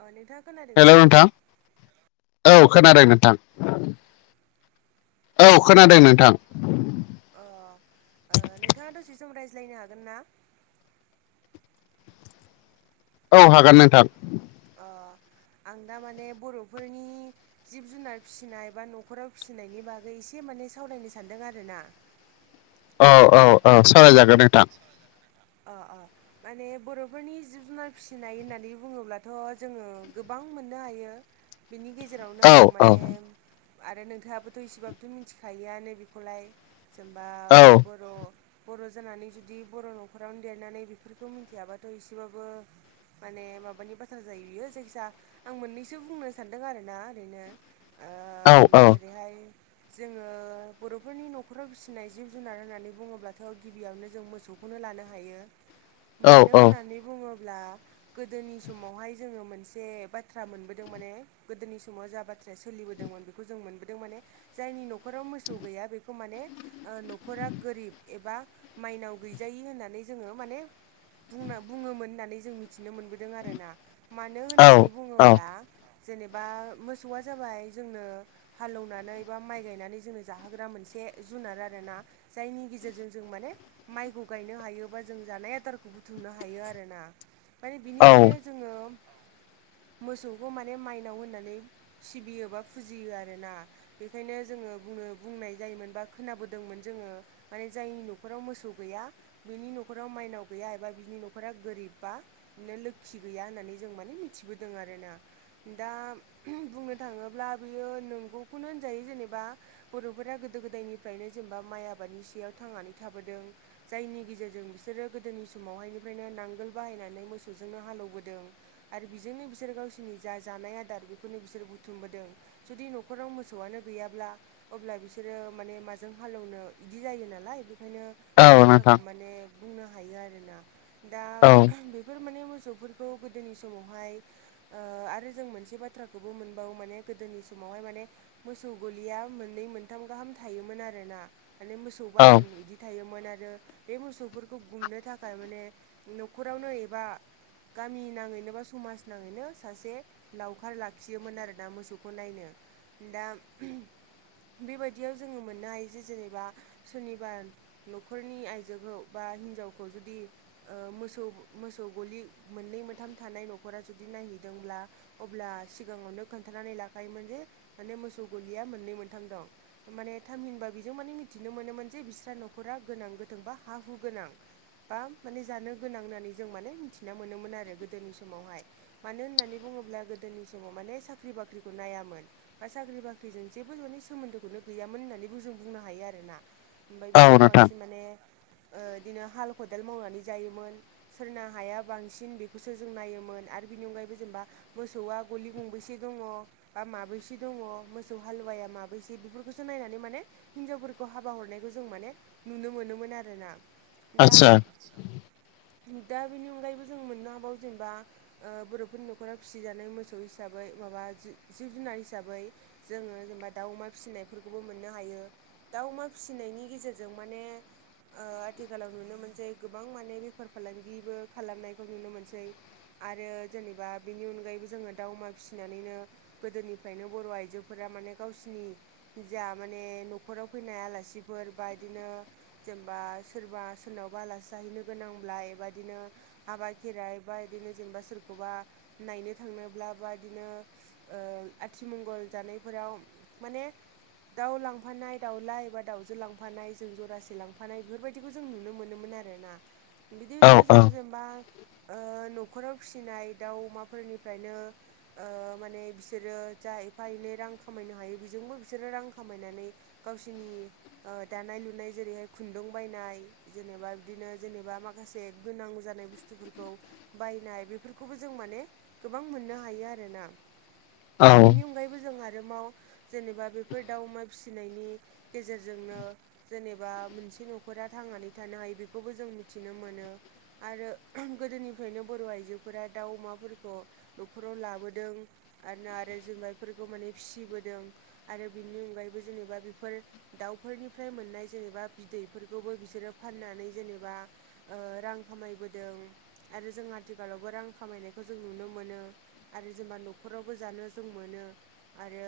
अ नोंथाङा खोनादों हेल' ना नोंथां। औ खोनादों नोंथां। औ खोनादों नोंथां। अ ओ नोंथाङा दसे सम रायज्लायनो हागोन ना? औ हागोन नोंथां। अ आं दा माने बर'फोरनि जिब-जुनार फिसिनाय बा न'खराव फिसिनायनि बागै एसे माने सावरायनो सानदों आरो ना। औ औ औ सावरायजागोन नोंथां। अ अ माने बर'फोरनि जिब-जुनार फिसिनाय होननानै बुङोब्लाथ जोङो गोबां मोननो हायो। बिनि गेजेरावनो औ आं औ माने आरो नोंथाङाबोथ' इसेबाबोथ मिथिखायो [unintelligible] बेखौलाय जेनबा औ बर' बर' जानानै जुदि बर' न'खरावनो देरनानै बेफोरखौ मिथियाबाथ एसेबाबो माने माबानि बाथ्रा जायो बियो जायखिजाया आं मोननैसो बुंनो सानदों आरोना ओरैनो। ओ औ औ जेरैहाय जोङो बर'फोरनि नखराव फिसिनाय जिब जुनार होननानै बुङोब्लाथ'। गिबियावनो जों मोसौखौनो लानो हायो। मानो औ होननानै बुङोब्ला गोदोनि समावहाय जोङो मोनसे बाथ्रा मोनबोदों माने। गोदोनि समाव जा बा- थ्रा सोलिबोदोंमोन बेखौ जों मोनबोदों माने। जायनि न'खर- न'खराव मोसौ गैया बेखौ माने न'खरा गोरिब एबा माइनाव गैजायि होननानै जोङो माने बुंना बुङोमोन होननानै जों मिथिनो मोनबो- दों आरोना मानो औ होननानै औ बुङोब्ला जेनेबा मोसौआ जाबाय जोंनो हालेवनानै बा माइ गायनानै जोंनो जाहोग्रा मोनसे जुनार आरो ना। जायनि गेजेरजों जों माने माइखौ गायनो हायोबा जों जानाय आदारखौ बुथुमनो हायो आरो ना। माने औ बिनिखायनो जोङो मोसौखौ माने माइनाव होननानै सिबियोबा फुजियो आरो ना। बेखायनो जोङो बुंनो बुंनाय जायोमोन बा खोनाबोदोंमोन जोङो। माने जायनि नखराव मो- सौ गैया बिनि न'खराव माइनाव गैया एबा बिनि न'खरा गोरिब बा बिदिनो लोखि गैया होननानै जों माने मिथिबोदों आरो ना। दा बुंनो थाङोब्ला बियो नंगौखौनो होनजायो जेनेबा बर'फोरा गोदो गोदायनिफ्रायनो जेनेबा माइ आबादनि सयाव थांनानै थाबोदों। जायनि गेजेरजों बिसोरो गोदोनि समावहायनिफ्रायनो नांगोल बाहायनानै मोसौजोंनो हाल एवबोदों। आरो बेजोंनो बिसोर गावसोरनि जा जानाय आदार बेखौनो बिसोर बुथुमबोदों। जुदि न'खराव मोसौआनो गैयाब्ला अब्ला बिसोरो माने माजों हालेवनो इदि जायो नालाय बेखायनो औ बे नोंथां बाथ्राखौ माने बुंनो हायो आरोना दा औ बे फोर माने मोसौफोरखौ गोदोनि समावहाय ओ आरो जों मोनसे बाथ्राखौबो मोनबावो माने गोदोनि समावहाय माने मोसौ गलिया मोननै मोनथाम गाहाम थायोमोन आरोना माने मोसौ औ बाथोन इदि थायोमोन आर जो बे मोसौफोरखौ गुमनो थाखाय माने न'खरावनो एबा गामि नाङैनो बा समाज नाङैनो सासे लावखार लाखियोमोन आरोना मोसौखौ नायनो दा बेबायदियाव जोङो मोननो हायो जे जेनेबा सुनिबार न'खरनि आइजोखौ बा हिनजावखौ जुदि ओ मोसौ मोसौ गलि मोननै मोनथाम थानाय न'खरा जुदि नायहैदोंब्ला अब्ला सिगाङावनो खोन्थानानै लाखायोमोन जे माने मोसौ गलिया मोननै मोनथाम दं। माने थामहिनबा बेजों माने मिथिनो मोनोमोन जे बिस्रा न'खरा गोनां गोथोंबा हा हु गोनां बा माने जानो गोनां होननानै जों माने मिथिना मोनोमोन आरो गोदोनि समावहाय मानो होननानै बुङोब्ला गोदोनि समाव माने साख्रि बाख्रिखौ नायामोन। बा साख्रि बाख्रिजों जेबो माने सोमोन्दोखौनो गैयामोन होननानैबो जों बुंनो हायो आरोना ओमफाय औ बिसोरो नोंथां बांसिन माने ओ इदिनो हाल खदाल मावनानै जायोमोन। सोरना हाया बांसिन बेखौसो जों नायोमोन आरो बिनि अनगायैबो जेनेबा मोसौआ गलि गंबैसे दङ बा माबैसे दङ मोसौ हालुवाया माबैसे बेफोरखौसो नायनानै माने हिनजावफोरखौ हाबा हरनायखौ जों माने नुनो मोनोमोन आरोना आदसा दाम स हो दा बेनि अनगायैबो जों मोननो हाबाव जेनेबा ओ बर'फोरनि न'खरा फिसिजानाय मोसौ हिसाबै माबा जि जिब जुनार हिसाबै जोङो जेनेबा दाउ अमा फिसिनायफोरखौबो मोननो हायो दाउ अमा फिसिनायनि गेजेरजों माने ओ आथिखालाव नुनो मोनसै गोबां माने बेफार फालांगिबो खालामनायखौ नुनो मोनसै। आरो जेनेबा बेनि अनगायैबो जोङो दाउ अमा फिसिनानैनो गोदोनिफ्रायनो बर' आइजोफोरा माने गावसिनि जा माने न'खराव फैनाय आलासिफोर बाय बिदिनो जेनेबा सोरबा सोरनावबा आलासि जाहैनो गोनांब्ला ए बादिनो हाबा खेराइ बा इदिनो जेनेबा सोरखौबा नायनो थांनोब्ला बा दिनो ओ आथिमंगल जानायफोराव माने दाउ लांफानाय दावला एबा दाउजो लां फानाय जों जरासे लांफानाय बेफोरबायदिखौ जों नुनो मोनोमोन आरोना औ बिदिनो औ जोङो जेनेबा ओ न'खराव फिसिनाय दाउ अमाफोरनिफ्रायनो ओ माने बिसोरो जा एफा एनै रां खामायनो हायो बेजोंबो बिसोरो रां खामायनानै गावसिनि ओ दानाय लुनाय जेरैहाय खुन्दुं बायनाय जेनेबा बिदिनो जेनेबा माखासे गोनां जानाय बुस्थुफोरखौ बायनाय बेफोरखौबो जों माने गोबां मोननो हायो आरोना औ बेनि अनगायैबो जों आरो माव जेनेबा बेफोर दाउ अमा फिसिनायनि गेजेर जोंनो जेनेबा मोनसे न'खरा थांनानै थानो हायो बेखौबो जों मिथिनो मोनो। आरो गोदोनिफ्रायनो बर' आइजोफोरा दाउ अमाफोरखौ न'खराव लाबोदों आरोना आरो जोमाय फोरखौ माने फिसिबोदों। आरो बेनि अनगायैबो जेनेबा बेफोर दाउफोरनिफ्राय मोननाय जेनेबा बिदैफोरखौबो बिसोरो फाननानै जेनेबा रां खामायबोदों आरो जों आथिखालावबो रां खामायनायखौ जों नुनो मोनो। आरो जेनेबा न'खरावबो जानो जों मोनो। आरो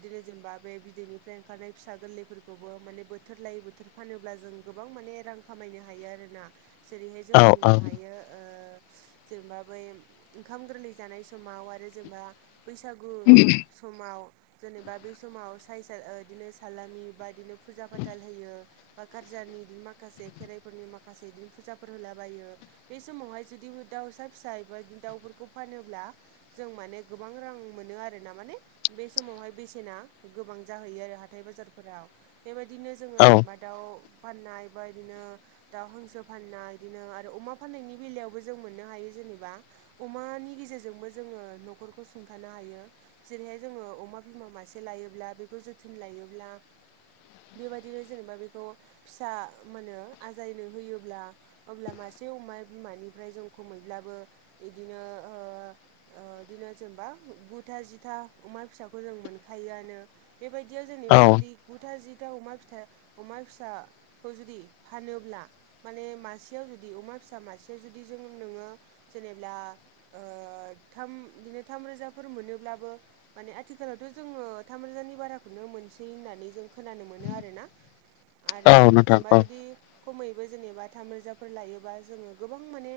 बिदिनो जेनेबा बे बिदैनिफ्राय ओंखारनाय फिसा गोरलै फोरखौबो माने बोथोर लायै बोथोर फानोब्ला जों गोबां माने रां खामायनो हायो आरोना। जेरैहाय जों औ बुंनो औ हायो ओ जेनेबा बै ओंखाम गोरलै जानाय समाव आरो जेनेबा बैसागु समाव जेनेबा बेै समाव स बिदिनो सालामनि बदिनो फुजा फाथाल होयो बा गारजानि बिदिनो माखासे खेराइफोरनि माखासे बिदिनो फुजाफोर होलाबायो। बे समावहाय जुदि दाउसा फिसा एबादि दाउफोरखौ फानोब्ला जों माने गोबां रां मोनो आरोना माने बे समावहाय बेसेना गोबां जाहैयो आरो हाथाय बाजारफोराव बेबायदिनो जोङो जोब्बा दाउ फाननाय बे बबायदिनो दाउ हांसो फानना बिदिनो आरो अमा फाननायनि बेलायावबो जों मोननो हायो जेनेबा अमानि गेजेरजोंबो जोङो न'खरखौ सुंथानो हायो जेरैहाय जोङो अमा बिमा मासे लायोब्ला बेखौ जोथोन लायोब्ला बेबायदिनो जेनेबा बेखौ फिसा मो आजायनो होयोब्ला अब्ला मासे अमा बिमानिफ्राय जों खुमैब्लाबो बिदिनो बिदिनो जेनेबा गुथा जिथा अमा फिसाखौ जों मोनखायोआनो बेबायदियाव औ जेनेबा जुदि गुथा जिथा अमा फिाइ अमा फिसा खौ जुदि फानोब्ला माने मासेयाव जुदि अमा फिसा मासेयाव जुदि जों नोङो जेनेब्ला थाम बिदिनो थाम रोजाफोर मोनोब्लाबो माने आथिखालावथ' जोङो थामरोजानि बाराखौनो मोनसै होननानै जों खोनानो मोनो आरोना आरो नोंथां जेनेबा जुदि खमैबो जेनेबा थाम रोजाफोर लायोबा जोङो गोबां माने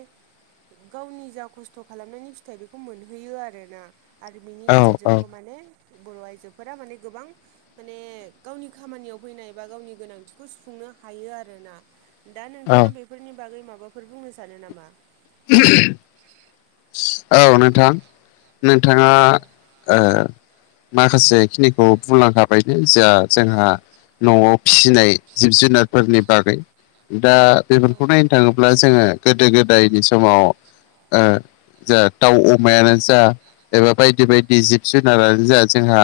गावनि जा खस्थ' खालामनायनि फिथाइ बेखौ मोनहैयो आरोना आरो बिनि औ गेजेरजोंबो माने बर' आइजोफोरा माने गोबां माने गावनि खामानियाव फैनाय बा गावनि गोनांथिखौ सुफुंनो हायो आरोना दा नोंथाङा औ बे फोरनि बागै माबाफोर बुंनो सानो नामा [unintelligible] औ नोंथां नोंथाङा माखासे खिनिखौ बुंलांखाब बेनो जों जोंहा न'आव फिसिनाय जिब जुनारफोरनि बागै दा बेफोरखौ नायनो थाङोब्ला जोङो गोदो गोदायनि समाव। जा दाउ अमायानो जा एबा बायदि बायदि जिब जुनारानो जा जोंहा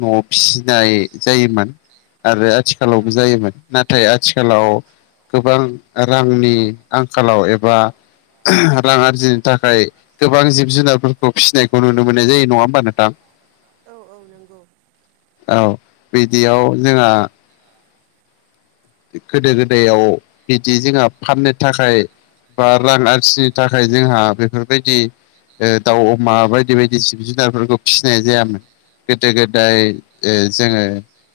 न'आव फिसिनाय जायोमोन आरो आथिखालावबो जायोमोन नाथाय आथिखालाव गोबां रांनि आंखालाव एबा रां आरजिनो थाखाय गोबां जिब जुनारफोरखौ फिसिनायखौ नुनो मोननाय जायो नङा होमबा नोंथां औ औ नंगौ। औ बिदियाव जोंहा गोदो गोदायाव बिदि जोंहा फाननो थाखाय बा रां आरजिनो थाखाय जोंहा बेफोरबायदि दाउ अमा बायदि बायदि जिब जुनारफोरखौ फिसिनाय जायामोन। गोदो गोदाय जोङो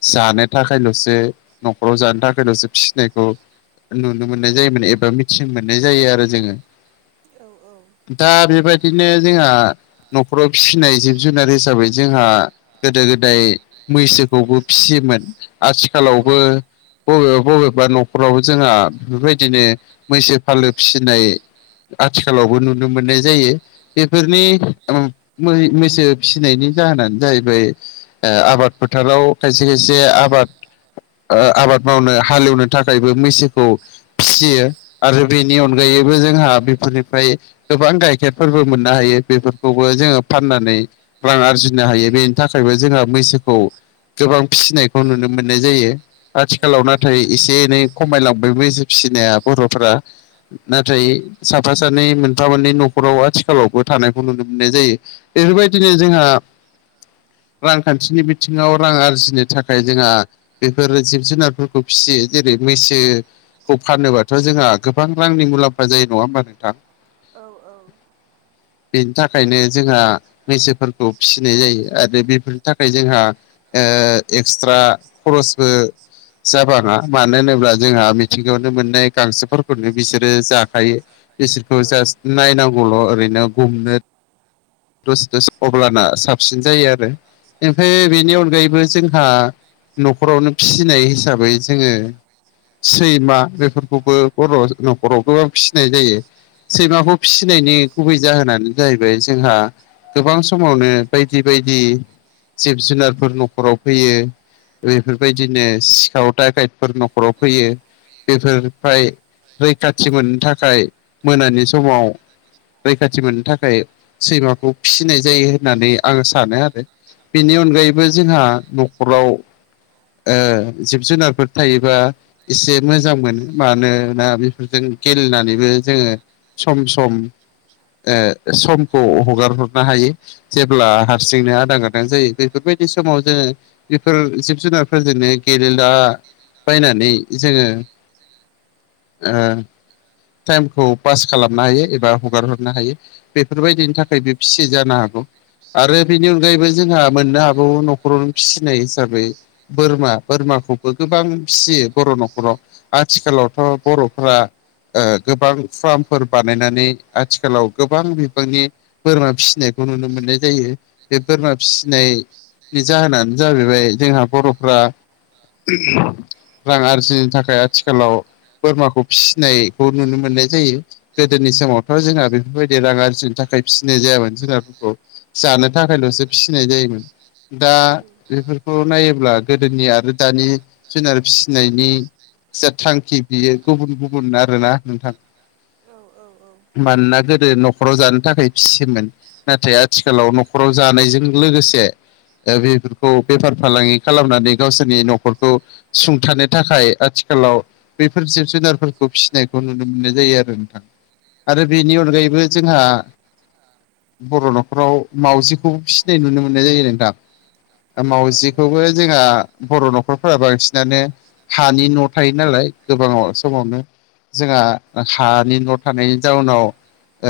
जानो थाखायल'सो न'खराव जानो थाखाय गोदावसो फिसिनायखौ नुनो मोननाय जायोमोन एबा मिथिनो मोननाय जायो आरो जोङो। औ औ दा औ बेबायदिनो जोंहा न'खराव फिसिनाय जिब जुनार हिसाबै जोंहा गोदो गोदाय मैसोखौबो फिसियोमोन। आथिखालावबो बबेबा बबेबा न'खरावबो जोंहा बेफोरबायदिनो मैसो फालो फिसिनाय आथिखालावबो नुनो मोननाय जायो। बेफोरनि उम मै-मैसो फिसिनायनि जाहोनानो जाहैबाय आबाद फोथाराव खायसे खायसे आबाद ओ आबाद मावनो हालेवनो थाखायबो मैसोखौ फिसियो आरो बेनि अनगायैबो उम जोंहा बेफोरनिफ्राय गोबां गाइखेरफोरबो मोननो हायो। बेफोरखौबो जोङो फाननानै रां आरजिनो हायो। बेनि थाखायबो जोंहा मैसोखौ गोबां फिसिनायखौ नुनो मोननाय जायो। आथि खालाव उम नाथाय एसे एनै खमायलांबाय मैसो फिसिनाया बर'फोरा। नाथाय साफा सानै, मोनफा मोननै न'खराव आथिखालावबो थानायखौ नुनो मोननाय जायो। बेफोरबायदिनो जोंहा रांखान्थिनि बिथिङाव, रां आरजिनो थाखाय जोंहा बेफोर जिब जुनार फोरखौ फिसियो। जेरै मैसो खौ फानोबाथ' जोंहा गोबां रांनि मुलाम्फा जायो नङा होमबा नोंथां? औ औ। बेनि थाखायनो जोंहा मैसोफोरखौ फिसिनाय जायो आरो बेफोरनि थाखाय जोंहा ओ एक्सट्रा खरसबो जाबाङा। मानो होनोब्ला जोंहा मिथिंगायावनो मोननाय गांसोफोरखौनो बिसोरो जाखायो। औ बिसोरखौ जास्ट नायनांगौल' ओरैनो गुमनो दसे दसे अब्लाना साबसिन जायो आरो। ओमफ्राय बेनि अनगायैबो जोंहा न'खरावनो फिसिनाय हिसाब बै जोङो सैमा बेफोरखौबो बर' न'खराव गोबां फिसिनाय जायो। सैमाखौ फिसिनायनि गुबै जाहोनानो जाहैबाय जोंहा गोबां समावनो बायदि बायदि जिब जुनारफोर न'खराव फैयो। बेफोरबायदिनो सिखाउ दाकाइदफोर न'खराव फैयो। बेफोर फ्राय रैखाथि मोननो थाखाय मोनानि समाव रैखाथि मोननो थाखाय सैमाखौ फिसिनाय जायो होननानै आङो सानो आरो। बेनि अनगायैबो जोंहा औ उम न'खराव ओ जिब जुनार फोर थायोबा एसे मोजां मोनो। मानोना बेफोरजों गेलेनानैबो जोङो सम सम ओ समखौ हगार हरनो हायो। जेब्ला हारसिंनो आदा गादां जायो बेफोरबायदि समाव जोङो बेफोर जिब जुनारफोरजोंनो गेलेला बायनानै जोङो ओ टाइमखौ पास खालामनो हायो एबा हगार हरनो हायो। बेफोरबायदिनि थाखाय बे फिसियो जानो हागौ। आरो बेनि अनगायैबो जोंहा मोननो हाबावो न'खराव फिसिनाय हिसाबै बोरमा बोरमाखौ बो गोबां फिसियो बर' न'खराव। आथिखालावथ' बर'फ्रा गोबां फार्मफोर बानायनानै आथिखालाव गोबां बिबांनि बोरमा फिसिनायखौ नुनो मोननाय जायो। बे बोरमा फिसिनाय नि जाहोनानो जाहैबाय जोंहा बर'फ्रा रां आरजिनो थाखाय आथिखालाव बोरमाखौ फिसिनायखौ नुनो मोननाय जायो। गोदोनि समावथ' जोंना बेफोरबायदि रां आरजिनो थाखाय फिसिनाय जायामोन जुनारफोरखौ। जानो थाखायल'सो फिसिनाय जायोमोन। दा बेफोरखौ नायोब्ला गोदोनि आरो दानि जुनार फिसिनायनि ज थांखि बियो गुबुन गुबुन आरोना नोंथां। औ औ मानोना गोदो न'खराव जानो थाखाय फिसियोमोन? नाथाय आथिखालाव न'खराव जानायजों लोगोसे बेफोरखौ बेफार फालांगि खालामनानै गावसोर जे न'खरखौ सुंथानो थाखाय आथिखालाव बेफोर जिब जुनारफोरखौ फिसिनायखौ नुनो मोननाय जायो आरो नोंथां। आरो बेनि औ अनगायैबो जोंहा? बर' न'खराव मावउजिखौ फिसिनाय नुनो मोननाय जायो नोंथां। नंगौ मावजिखौबो जोंहा बर' न'खरफोरा बांसिनानो हानि न' थायो नालाय गोबां समावनो जोंहा हानि न' थानायनि जाउनाव'- ओ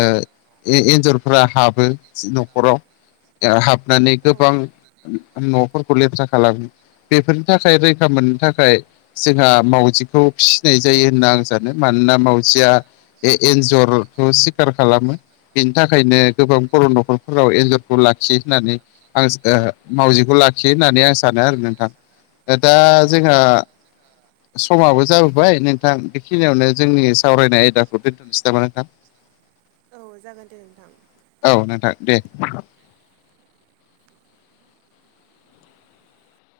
एन्जरफ्रा हाबो न'खराव हाबनानै औ गोबां न'फोरखौ लेथ्रा खालामो बेफोरनि थाखाय रैखा मोननो थाखाय जोंहा मावजिखौ फिसिनाय जायो। होनना आं सानो मानोना मावजिया बे एनजरखौ सिखार खालामो। बेनि थाखायनो गोबां बर' न'खरफोराव एन्जरखौ लाखियो होननानै आं मावजिखौ लाखियो होननानै आं सानो आरो नोंथां। दा जोंहा समाबो जाबोबाय नोंथां बेखिनियावनो जोंनि सावरायनाय आयदाखौ दोनथ'सै नामा नोंथां? औ जागोन दे नोंथां। औ नोंथां दे।